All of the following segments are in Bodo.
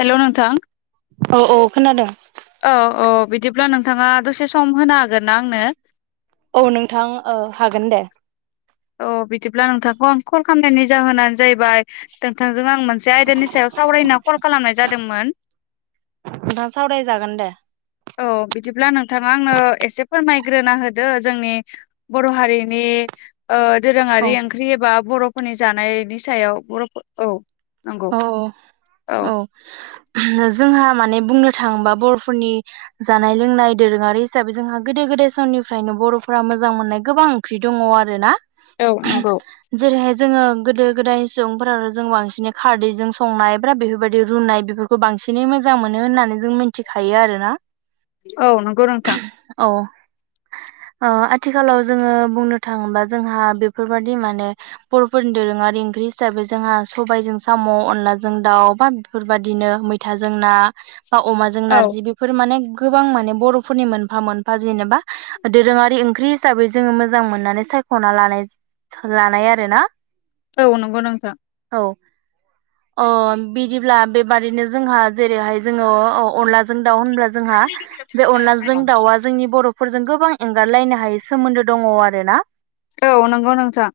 हेल' नोंथां औ औ खोनादों औ औ बिदिब्ला नोंथाङा दसे सम होनो हागोन ना आंनो? औ नोंथां ओ हागोन दे। अ बिदिब्ला नोंथांखौ आं कल खामनायनि जाहोनानो जाहैबाय नोंथांजों आं मोनसे आयदानि सायाव सावरायनो कल खालामनाय जादोंमोन। नोंथां सावरायजागोन दे। औ बिदिब्ला नोंथाङा आंनो एसे फोरमायग्रोना होदो जोंनि बर' हारिनि ओ औ दोरोङारि ओंख्रि एबा बर'फोरनि जानायनि सायाव बर'फोर औ नंगौ अ औ [unintelligible] जोंहा माने बुंनो थाङोबा बर'फोरनि जानाय लोंनाय दोरोङारि हिसाबै जोंहा गोदो गोदाय समनिफ्रायनो बर'फ्रा मोजां मोननाय गोबां ख्रि दङ' आरो ना। औ नंगौ जेरैहाय जोङो गोदो गोदाय सुबुंफोरा जों बांसिनै खारदैजों संनाय ब्रा बेफोरबायदि रुनाय बेफोरखौ बांसिनै मोजां मोनो होननानै जों मिनथिखायो आरोना। औ नंगौ नोंथां औ ओ आथिखालाव जोङो बुंनो थाङोबा जोंहा बेफोरबादि माने बर'फोरनि दोरोङारि ओंख्रि हिसाबै जोंहा सबाइजों साम' अनलाजों दाउ बा बेफोरबादिनो मैथाजों ना बा अमाजों औ नारजि बे फोर माने गोबां माने बर'फोरनि मोनफा - मोनफा जेनेबा दोरोङारि ओंख्रि साबै जोङो मोजां मोननानै सायख'ना लानाय-लानाय आरोना। औ नंगौ नोंथां औ अ बिदिब्ला बेबादिनो जोंहा जेरैहाय जोङो अ-अ-अनलाजों दाउ होनब्ला जोंहा बे अनलाजों दाउआ जोंनि बर'फोरजों गोबां एंगारलायनो हायै सोमोन्दो दङ' आरो ना। औ नंगौ नोंथां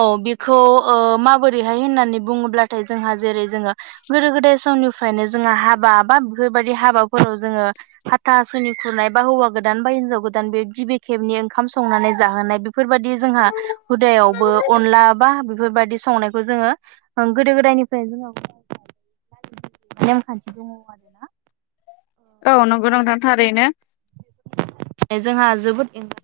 औ बेखौ ओ माबोरैहाय होननानै बुङोब्लाथाय जोंहा जेरै जोङो गोदो गोदाय समनिफ्रायनो जोङो हाबा बा बेफोरबायदि हाबाफोराव जोङो हाथासुनि खुरनाय बा हौवा गोदान बा हिनजाव गोदान बे गिबि खेबनि ओंखाम संनानै जाहोनाय बे फोरबायदि जोंहा हुदायावबो अनला बा बेफोरबायदि संनायखौ जोङो गोदो गोदायनिफ्राय जोंनाव [unintelligible] नेमखान्थि दङ' आरोना औ नंगौ नोंथां थारैनो। जोंहा जोबोद [unintelligible]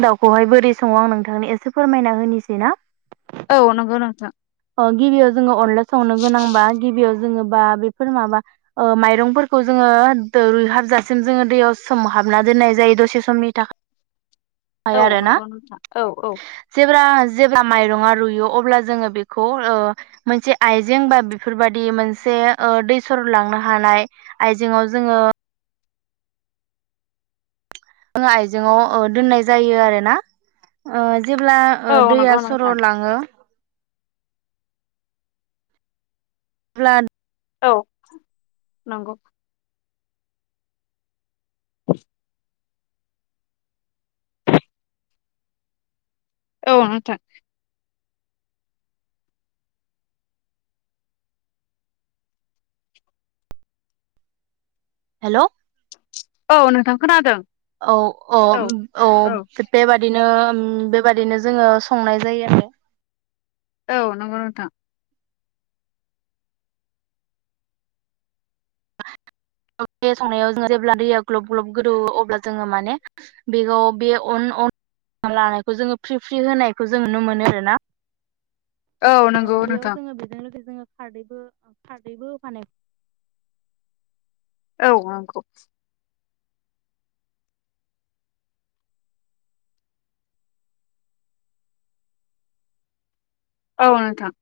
दाउखौहाय बोरै सङो आं नोंथांनि एसे फोरमायना होनिसै ना‌? औ नोंगौ नोंथां अ गिबियाव जोङो अनला संनो गोनांबा गिबियाव जोङो बा बेफोर माबा ओ माइरंफोरखौ जोङो दो रुइहाबजासिम जोङो दैयाव सोमहाबना दोननाय जायो दसे समनि थाखा औ नंगौ नोंथां औ औ जेब्ला-जेब्ला माइर'ङा रुयो अब्ला जोङो बे खौ मोनसे आइजें बा बेफोरबायदि मोनसे दै सर लांनो हानाय आयजेंव जोङो आइजेआव दोननाय जायो आरोना जेब्ला औ ओ नंगौ दैया सर' नोंथां लाङो अब्ला औ नंगौ [inaudible] औ नोंथां हेल' औ नोंथां खोनादों औ औ औ बेबायदिनो बेबायदिनो जोङो जायो आरो औ नंगौ नोंथां संनायाव जों जेब्ला दैया ग्लब ग्लब गोदौयो अब्ला जोङो माने बेखौ बे अन लानायखौ जोङो फ्रि फ्रि होनायखौ जों नुनो मोनो आरो ना औ नंगौ बेयाव नोंथां जोङो बेजों जोङो खारदैबो खारदैबो होबानोहायो औ नंगौ औ नोंथां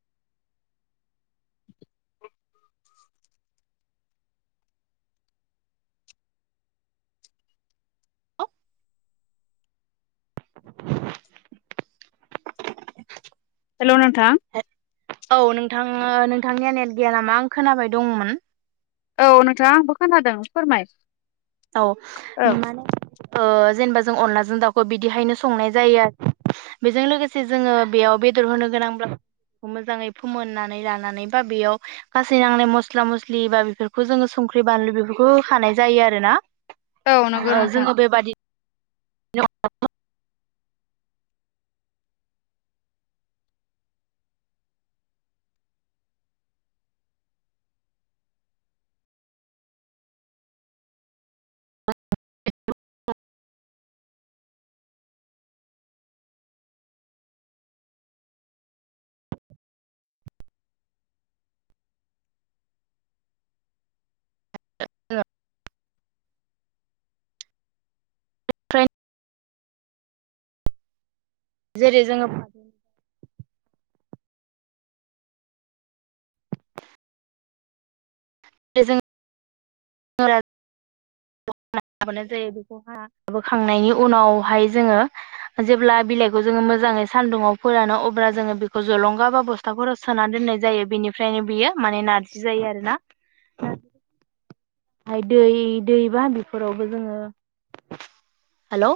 हेल' नोंथां औ नोंथाङ नोंथांनिया नेट गैया नामा आं खोनाबाय दंमोन औ नोंथाङा आंबो खोनादों फोरमाय औ औ माने ओ जेनेबा जों अनलाजों दाउखौ बिदिहायनो संनाय जायो आरो बेजों लोगोसे जोङो बेयाव बेदर होनो गोनांब्ला मोजाङै फोमोननानै लानानै बा बेयाव गासै नांनाय मस्ला मस्लि बा बेफोरखौ जोङो संख्रि बानलु बेफोरखौ खानाय जायो आरो ना औ नंगौ नोंथां जोङो बेबादि अन [inaudible] ओमफ्राय जेरै जोङो जे जों [inaudible] हाबाय जायो बेखौहाय हाबोखांनायनि उनावहाय जोङो जेब्ला बिलाइखौ जोङो मोजाङै सान्दुुंआव फोरानो अब्ला जोङो बेखौ जलंगाबा बस्थ हथाफोरराव सोना दोननाय जायो बेनिफ्रायनो बियो माने नारजि जायो आरो ना [inaudible] माय दै दैबा बेफोरावबो जोङो हेल'